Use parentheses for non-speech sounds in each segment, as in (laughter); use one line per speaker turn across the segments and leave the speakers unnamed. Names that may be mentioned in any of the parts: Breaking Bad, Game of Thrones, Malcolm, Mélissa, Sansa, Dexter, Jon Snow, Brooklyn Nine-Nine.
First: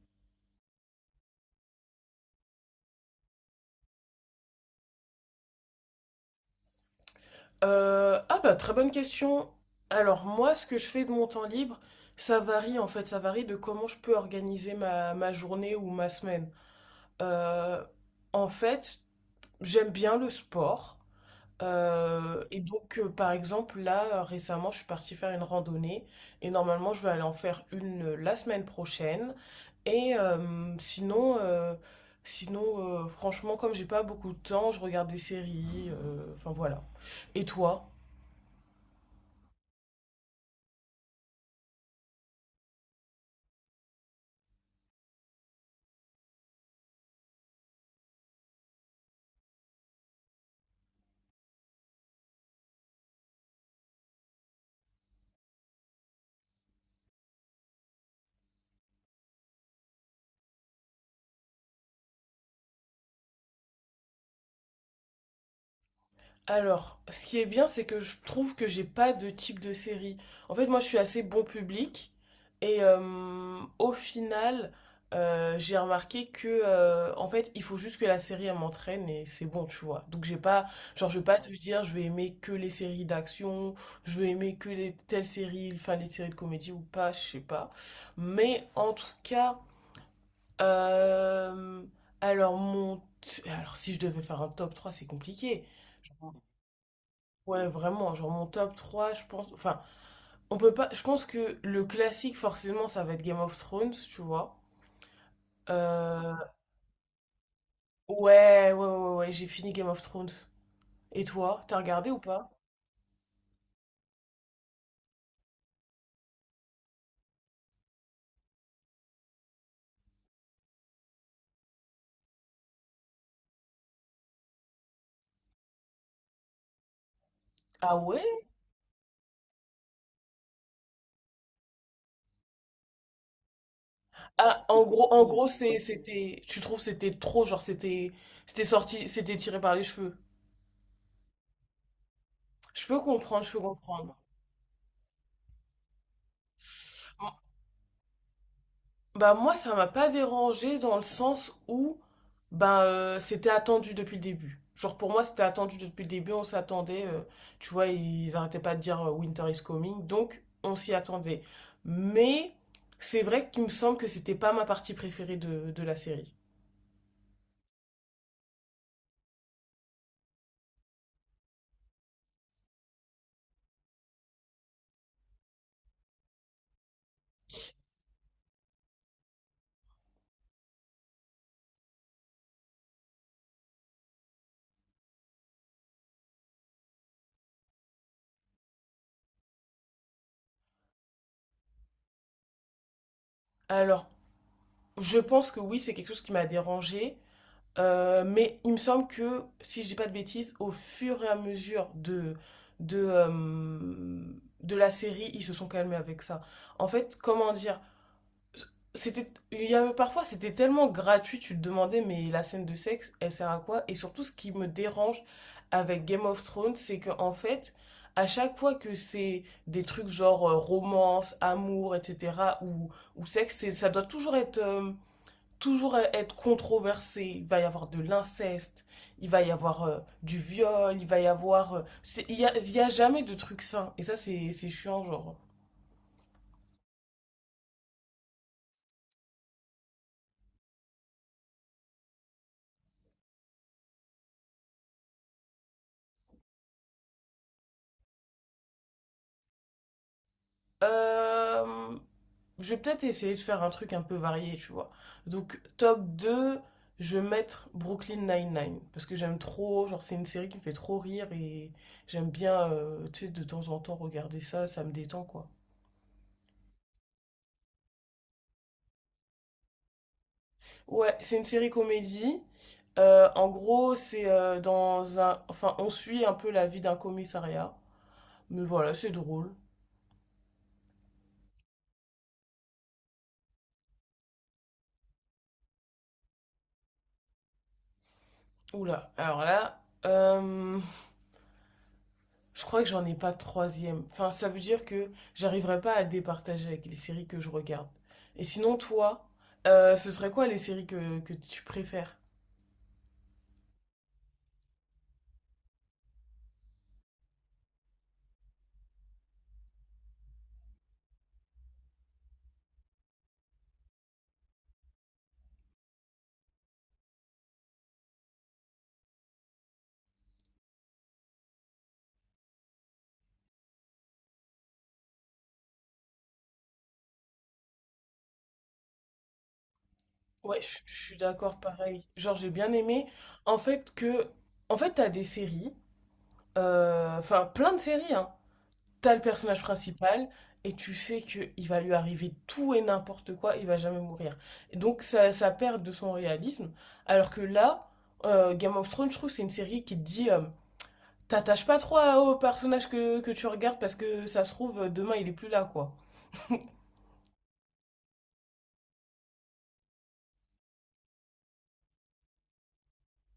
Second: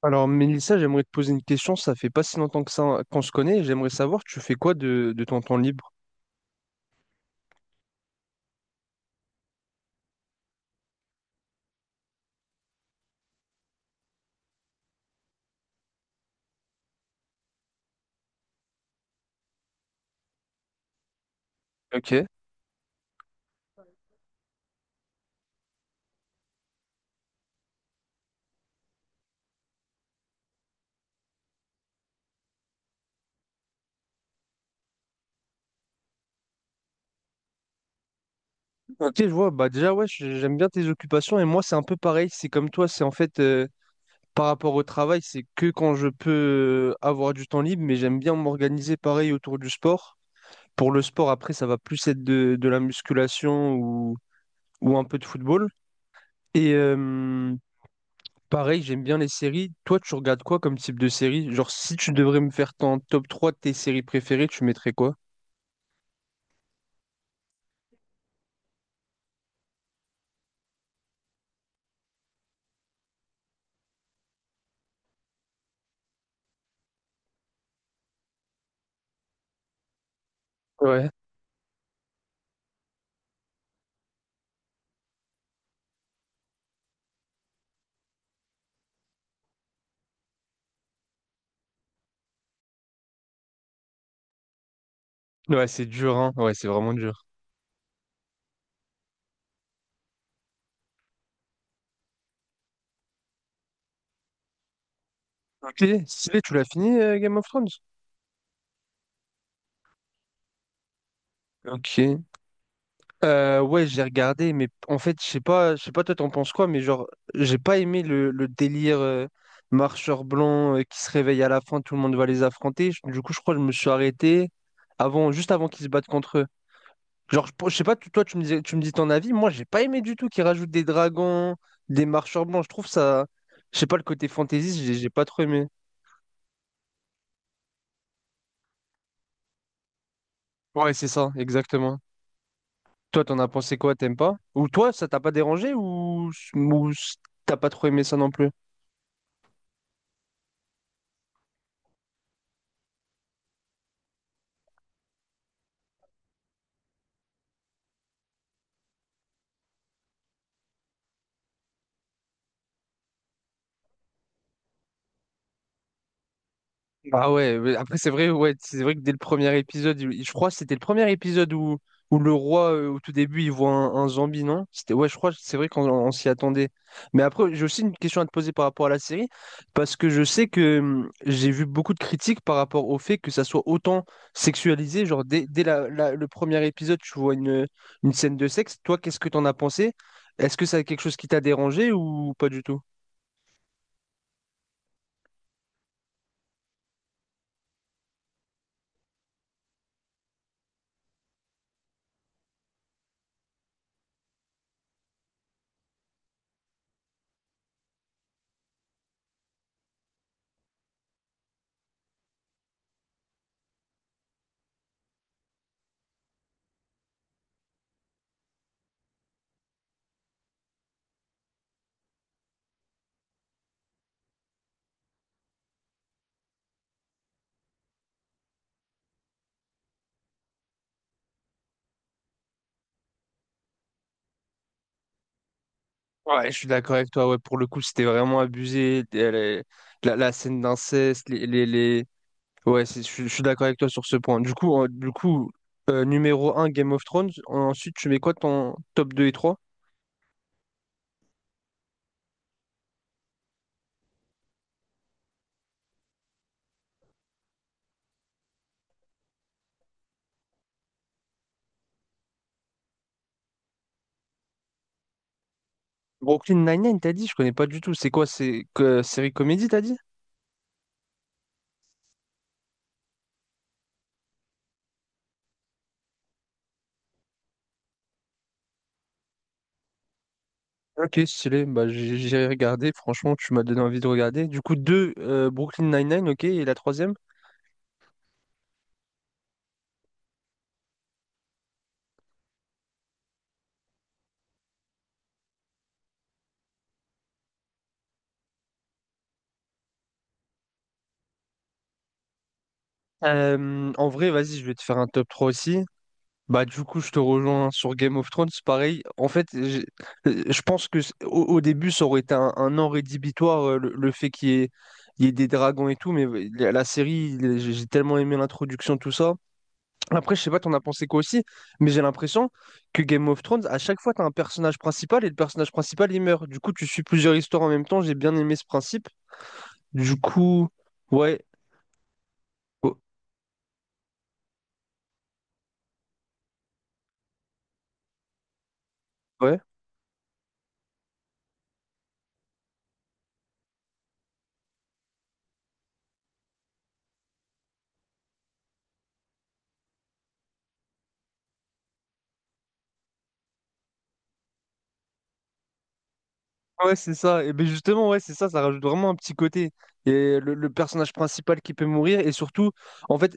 Alors, Mélissa, j'aimerais te poser une question. Ça fait pas si longtemps que ça qu'on se connaît. J'aimerais savoir, tu fais quoi de ton temps libre?
Ah bah très bonne question. Alors moi, ce que je fais de mon temps libre, ça varie en fait, ça varie de comment je peux organiser ma journée ou ma semaine. Euh, en fait, j'aime bien le sport.
Ok.
Par exemple, là, récemment, je suis partie faire une randonnée et normalement, je vais aller en faire une la semaine prochaine. Et sinon, sinon franchement, comme j'ai pas beaucoup de temps, je regarde des séries. Enfin voilà. Et toi?
Ok, je vois. Bah déjà, ouais, j'aime bien tes occupations. Et moi, c'est un peu pareil. C'est comme toi. C'est en fait par rapport au travail, c'est que quand je peux avoir du temps libre. Mais j'aime bien m'organiser pareil autour du sport. Pour le sport, après, ça va plus être de la musculation ou un peu de football. Et, pareil, j'aime bien les séries. Toi, tu regardes quoi comme type de série? Genre, si tu devrais me faire ton top 3 de tes séries préférées, tu mettrais quoi?
Alors, ce qui est bien, c'est que je trouve que j'ai pas de type de série. En fait, moi, je suis assez bon public et au final, j'ai remarqué que en fait, il faut juste que la série elle m'entraîne et c'est bon, tu vois. Donc, j'ai pas, genre,
Ouais.
je vais pas te dire, je vais aimer que les séries d'action, je vais aimer que les telles séries, enfin les séries de comédie ou pas, je sais pas. Mais en tout cas, euh, alors mon, alors si je devais faire un top 3, c'est compliqué.
Ouais, c'est dur, hein. Ouais, c'est vraiment dur.
Ouais, vraiment, genre mon top 3 je pense. Enfin, on peut pas. Je pense que le classique, forcément, ça va être Game of Thrones, tu vois.
Ok,
Euh,
stylé, tu l'as fini, Game of Thrones?
Ouais, ouais, ouais, ouais, ouais, j'ai fini Game of Thrones. Et toi, t'as
Ok.
regardé ou pas?
Ouais, j'ai regardé, mais en fait, je sais pas, toi t'en penses quoi, mais genre, j'ai pas aimé le délire marcheur blanc qui se réveille à la fin, tout le monde va les affronter. Du coup, je crois que je me suis arrêté avant, juste avant qu'ils se battent contre eux. Genre, je sais pas,
Ah ouais?
toi tu me dis ton avis, moi j'ai pas aimé du tout qu'ils rajoutent des dragons, des marcheurs blancs. Je trouve ça, je sais pas, le côté
Ah,
fantaisiste, j'ai pas
en
trop
gros,
aimé.
c'est- c'était. Tu trouves c'était trop, genre, c'était. C'était sorti, c'était tiré par les cheveux.
Ouais, c'est ça, exactement.
Je peux
Toi, t'en
comprendre,
as
je peux
pensé quoi, t'aimes
comprendre.
pas? Ou toi, ça t'a pas dérangé ou t'as pas trop aimé ça non plus?
Bah moi ça m'a pas dérangé dans le sens où c'était attendu depuis le début. Genre pour moi c'était attendu depuis le début, on s'attendait, tu vois, ils arrêtaient pas de dire Winter is coming, donc on s'y attendait. Mais c'est vrai qu'il me semble que c'était pas ma partie préférée de la série.
Ah ouais, mais après c'est vrai, ouais, c'est vrai que dès le premier épisode, je crois que c'était le premier épisode où le roi, au tout début, il voit un zombie, non? C'était, ouais, je crois que c'est vrai qu'on s'y attendait. Mais après, j'ai aussi une question à te poser par rapport à la série, parce que je sais que j'ai vu beaucoup de critiques par rapport au fait que ça soit autant sexualisé, genre dès le premier épisode, tu vois une scène de sexe. Toi, qu'est-ce que t'en as pensé? Est-ce que ça a quelque chose qui t'a dérangé ou pas du tout?
Alors je pense que oui c'est quelque chose qui m'a dérangé. Mais il me semble que, si je dis pas de bêtises, au fur et à mesure de, euh, de la série, ils se sont calmés avec ça. En fait, comment dire, c'était, il y avait parfois, c'était tellement gratuit, tu te demandais, mais la scène de sexe, elle sert à quoi? Et surtout, ce qui me dérange avec Game of Thrones, c'est que, en fait, à chaque fois que c'est des trucs genre romance, amour, etc., ou, ou sexe, ça doit toujours être controversé. Il va y avoir de l'inceste, il va y avoir du viol, il va y avoir... il y a jamais de truc sain. Et ça, c'est chiant, genre.
Ouais, je suis d'accord avec toi. Ouais, pour le coup, c'était vraiment abusé. La scène d'inceste, ouais, je suis d'accord avec toi sur ce point. Du coup, du coup numéro un Game of Thrones. Ensuite, tu mets quoi ton top deux et trois?
Euh, je vais peut-être essayer de faire un truc un peu varié, tu vois. Donc, top 2, je vais mettre Brooklyn Nine-Nine. Parce que j'aime trop, genre, c'est une série qui me fait trop rire et j'aime bien, tu sais, de temps en temps regarder ça, ça me détend, quoi.
Brooklyn Nine-Nine, t'as dit? Je connais pas du tout. C'est quoi? C'est que série comédie, t'as dit?
Ouais, c'est une série comédie. En gros, c'est dans un... Enfin, on suit un peu la vie d'un commissariat. Mais voilà, c'est drôle.
Ok, stylé. Bah, j'ai regardé. Franchement, tu m'as donné envie de regarder. Du coup, 2, Brooklyn Nine-Nine, ok. Et la troisième?
Oula, alors là, je crois que j'en ai pas de troisième. Enfin, ça veut dire que j'arriverai pas à départager avec les séries que je regarde. Et sinon, toi, ce serait quoi les séries que tu préfères?
En vrai, vas-y, je vais te faire un top 3 aussi. Bah du coup je te rejoins sur Game of Thrones, pareil. En fait, je pense que au début ça aurait été un an rédhibitoire le fait il y ait des dragons et tout, mais la série, j'ai tellement aimé l'introduction, tout ça. Après, je sais pas, t'en as pensé quoi aussi, mais j'ai l'impression que Game of Thrones, à chaque fois, t'as un personnage principal et le personnage principal il meurt. Du coup, tu suis plusieurs histoires en même temps, j'ai bien aimé ce principe. Du
Ouais,
coup,
je suis
ouais,
d'accord, pareil. Genre, j'ai bien
oh,
aimé. En fait, que... En fait, t'as des séries, enfin, plein de séries, hein. T'as le
ouais.
personnage principal et tu sais que il va lui arriver tout et n'importe quoi, il va jamais mourir. Et donc ça perd de son réalisme. Alors que là, Game of Thrones, je trouve, c'est une série qui te dit, t'attaches pas trop au personnage que tu regardes parce que ça se trouve, demain il est plus là, quoi.
Ouais, c'est ça. Et ben justement, ouais, c'est ça, ça rajoute vraiment un petit côté. Et le personnage principal qui peut mourir, et surtout, en fait,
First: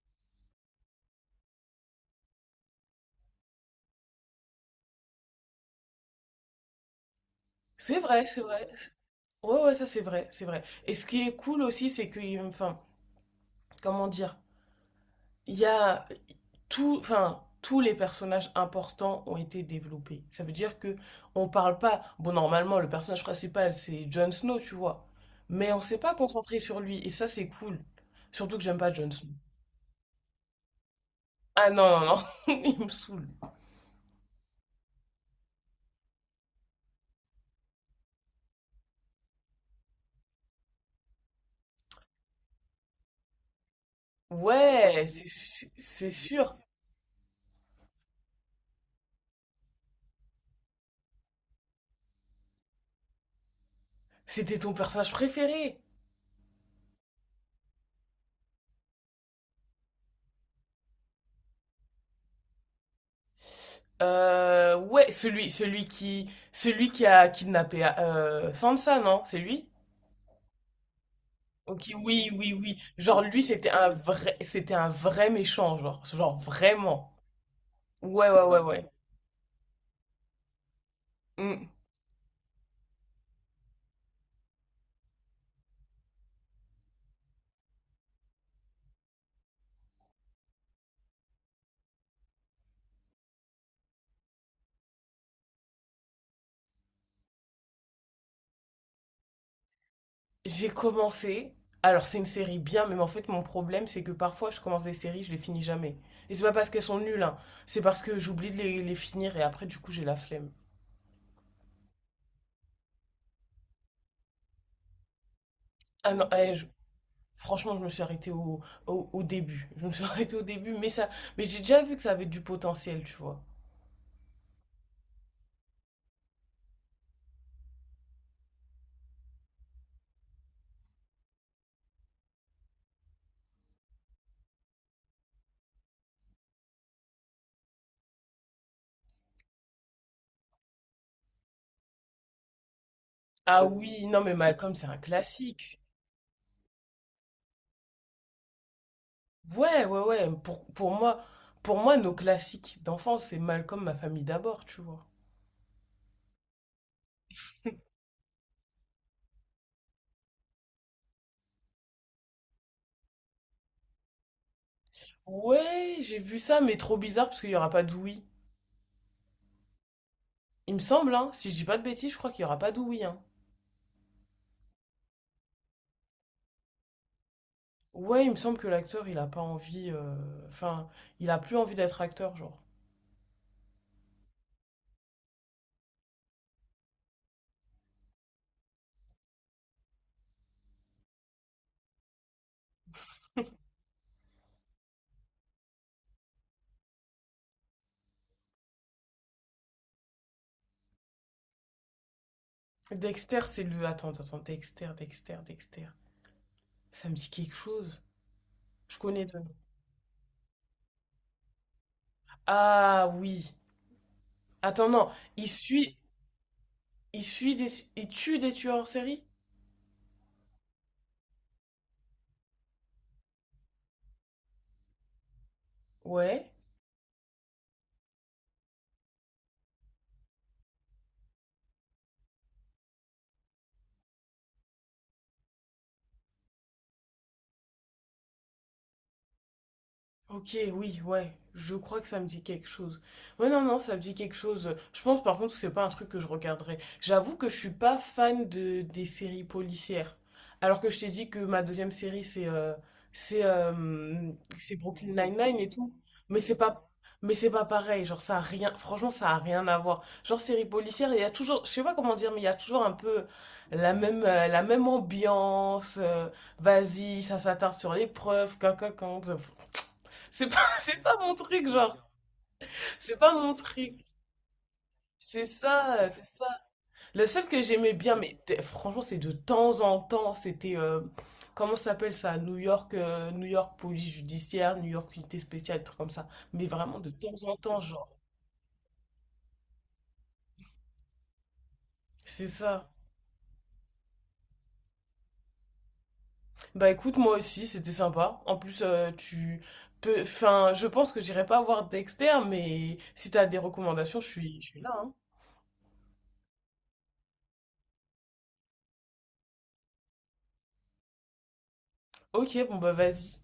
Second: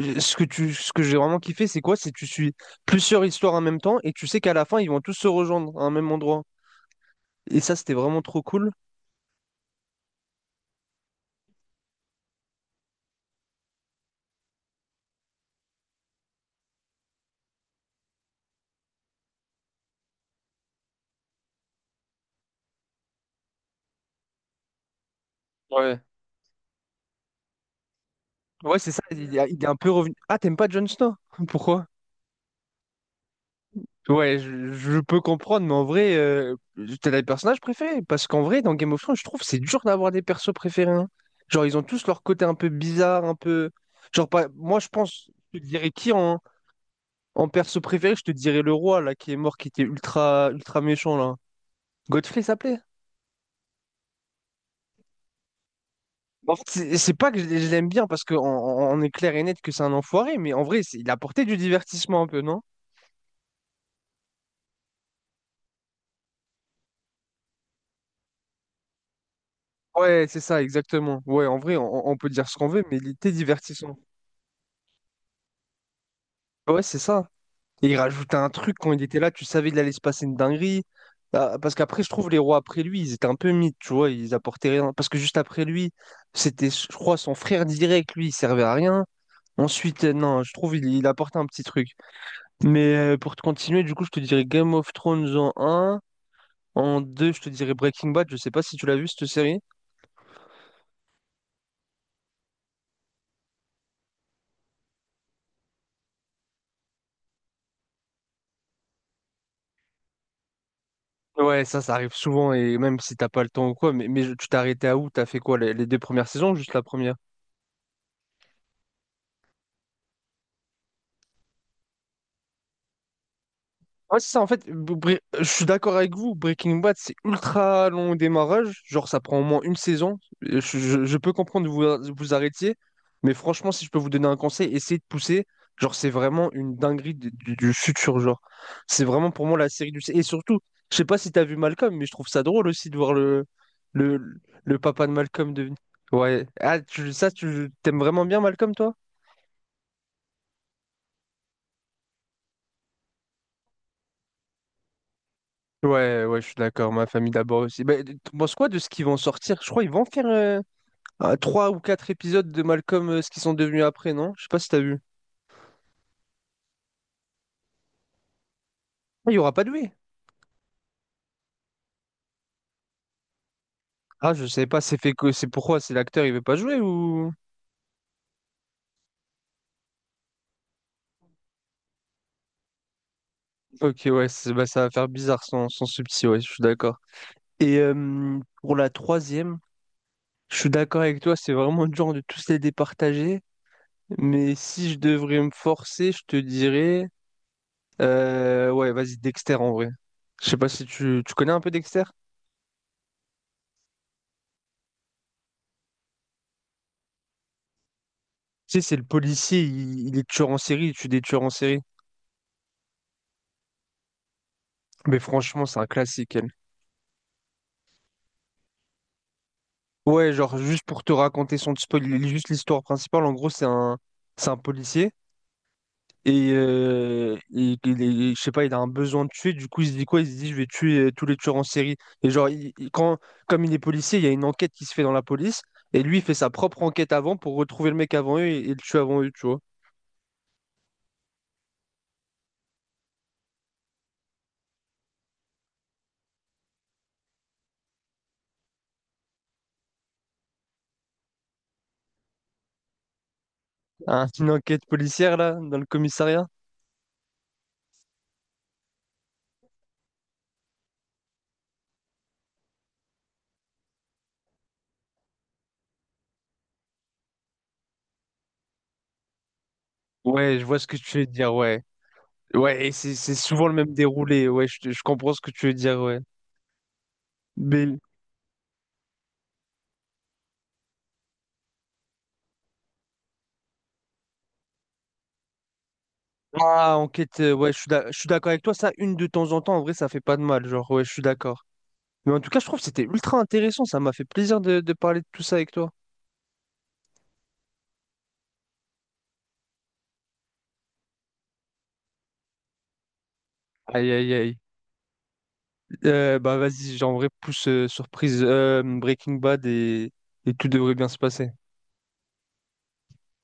ce que j'ai vraiment kiffé, c'est quoi? C'est que tu suis plusieurs histoires en même temps, et tu sais qu'à la fin, ils vont tous se rejoindre à un même endroit. Et ça, c'était
C'est
vraiment
vrai, c'est
trop
vrai.
cool.
Ouais, ouais, ça c'est vrai, c'est vrai. Et ce qui est cool aussi, c'est que, enfin, comment dire? Il y a tout, enfin, tous les personnages importants ont été développés. Ça veut dire que on parle pas. Bon, normalement, le personnage principal, c'est Jon Snow, tu vois. Mais on s'est
Ouais.
pas concentré sur lui. Et ça, c'est cool. Surtout que
Ouais,
j'aime
c'est
pas
ça,
Jon Snow.
il est un peu revenu. Ah, t'aimes pas Jon Snow? (laughs)
Ah
Pourquoi?
non, non, non. (laughs) Il me saoule.
Ouais, je peux comprendre, mais en vrai, t'as des personnages préférés. Parce qu'en vrai, dans Game of Thrones, je trouve que c'est dur d'avoir des persos préférés, hein. Genre, ils ont tous leur côté un peu bizarre, un peu. Genre, pas... moi, je
Ouais,
pense, je te dirais
c'est
qui en,
sûr.
en perso préféré? Je te dirais le roi, là, qui est mort, qui était ultra méchant, là. Godfrey s'appelait?
C'était ton personnage préféré.
En fait, c'est pas que je l'aime bien, parce qu'on est clair et net que c'est un enfoiré, mais en vrai, il apportait du divertissement un peu, non?
Ouais, celui qui a kidnappé Sansa, non? C'est lui?
Ouais, c'est ça, exactement. Ouais, en vrai,
Ok,
on peut
oui,
dire
oui,
ce qu'on
oui.
veut, mais il
Genre
était
lui,
divertissant.
c'était un vrai méchant, genre, genre
Ouais, c'est
vraiment.
ça. Et il
Ouais,
rajoutait
ouais,
un
ouais,
truc
ouais.
quand il était là, tu savais qu'il allait se passer une dinguerie. Ah,
Mm.
parce qu'après, je trouve les rois après lui, ils étaient un peu mythes, tu vois, ils apportaient rien. Parce que juste après lui, c'était, je crois, son frère direct, lui, il servait à rien. Ensuite, non, je trouve il apportait un petit truc. Mais pour te continuer, du coup, je te dirais Game of Thrones en un. En 2, je te dirais Breaking Bad. Je sais pas si tu l'as vu, cette série.
J'ai commencé. Alors c'est une série bien, mais en fait mon problème c'est que parfois je commence des séries, je les finis jamais. Et c'est pas parce qu'elles sont nulles, hein. C'est parce que j'oublie de les finir et après du coup j'ai la flemme.
Ouais, ça arrive souvent, et même si t'as pas le temps ou quoi, mais tu t'es arrêté à où? T'as fait quoi, les deux
Ah
premières
non,
saisons ou juste la première?
franchement je me suis arrêtée au début. (laughs) Je me suis (laughs) arrêtée au début, mais j'ai déjà vu que ça avait du potentiel, tu vois.
Ouais, c'est ça, en fait, je suis d'accord avec vous, Breaking Bad, c'est ultra long au démarrage, genre ça prend au moins une saison. Je peux comprendre que vous arrêtiez, mais franchement, si je peux vous donner un conseil, essayez de pousser. Genre, c'est vraiment une dinguerie du futur, genre. C'est vraiment pour moi la série du... Et surtout, je sais pas si t'as vu Malcolm, mais je trouve ça drôle aussi de voir
Ah oui, non mais
le,
Malcolm
le
c'est un
papa de Malcolm devenir...
classique.
Ouais, ah, tu t'aimes vraiment bien Malcolm, toi?
Ouais, ouais, ouais. Pour moi, nos classiques d'enfance, c'est Malcolm, ma famille d'abord, tu vois.
Ouais, je suis d'accord, ma famille d'abord aussi. Bah, tu penses quoi de ce qu'ils vont sortir? Je crois qu'ils vont faire... ah, trois ou quatre épisodes de Malcolm, ce qu'ils sont devenus après, non? Je sais pas si t'as vu.
Ouais, j'ai vu ça, mais trop bizarre parce qu'il n'y aura pas d'Ouïe.
Ah, il y aura pas de lui.
Il me semble, hein. Si je dis pas de bêtises, je crois qu'il n'y aura pas d'Ouïe, hein.
Ah, je sais pas, c'est fait que c'est pourquoi c'est l'acteur, il veut pas jouer ou.
Ouais, il me semble que l'acteur, il a pas envie. Enfin, il a plus envie d'être acteur, genre.
Ok, ouais, bah, ça va faire bizarre sans subtil, ouais, je suis d'accord. Et pour la troisième, je suis d'accord avec toi, c'est vraiment le genre de tous les départager. Mais si je devrais me forcer, je te dirais ouais, vas-y, Dexter en vrai. Je sais pas si tu connais un peu Dexter?
Dexter, c'est le. Attends, attends, Dexter, Dexter, Dexter. Ça me dit quelque chose.
Tu sais, c'est
Je
le
connais le nom.
policier, il est tueur en série, il tue des tueurs en série.
Ah oui. Attends, non.
Mais
Il
franchement, c'est un
suit.
classique.
Il suit des. Il tue des tueurs en série?
Ouais, genre juste pour te raconter sans te spoiler juste l'histoire principale, en gros c'est un policier et,
Ouais.
je sais pas, il a un besoin de tuer, du coup il se dit quoi? Il se dit je vais tuer tous les tueurs en série. Et genre il- quand comme il est policier, il y a une enquête qui se fait dans la police et lui il fait sa propre enquête avant pour retrouver le mec avant eux et le tuer avant eux, tu vois.
Ok, oui, ouais, je crois que ça me dit quelque chose. Ouais, non, non, ça me dit quelque chose. Je pense par contre que c'est pas un truc que je regarderais. J'avoue que je suis pas fan de des séries policières. Alors que je t'ai dit que ma deuxième série c'est
Hein,
euh,
une
c'est
enquête
Brooklyn
policière là
Nine-Nine et
dans le
tout. Mais
commissariat?
c'est pas mais c'est pas pareil, genre ça a rien franchement ça a rien à voir. Genre série policière, il y a toujours je sais pas comment dire mais il y a toujours un peu la même ambiance. Vas-y, ça s'attarde sur les preuves, quand c'est
Ouais, je
pas,
vois
(laughs)
ce que
c'est pas
tu veux
mon
dire,
truc,
ouais.
genre.
Ouais, et
C'est pas
c'est
mon
souvent le même
truc.
déroulé, ouais, je comprends ce
C'est
que tu veux dire,
ça,
ouais.
c'est ça. Le seul que j'aimais
Mais
bien, mais franchement, c'est de temps en temps, c'était, comment ça s'appelle ça? New York, New York police judiciaire, New York unité spéciale, truc comme ça. Mais
ah,
vraiment de
enquête,
temps en
ouais,
temps, genre.
je suis d'accord avec toi. Ça, une de temps en temps, en vrai, ça fait pas de mal. Genre, ouais, je suis d'accord. Mais en
C'est
tout cas, je trouve que
ça.
c'était ultra intéressant. Ça m'a fait plaisir de parler de tout ça avec toi.
Bah écoute, moi aussi, c'était sympa. En plus, tu peux, enfin, je pense que j'irai pas voir Dexter, mais si t'as des
Aïe,
recommandations,
aïe, aïe.
je suis là, hein.
Bah, vas-y, genre, en vrai, pousse surprise Breaking Bad et tout devrait bien se passer.
Ok, bon bah vas-y.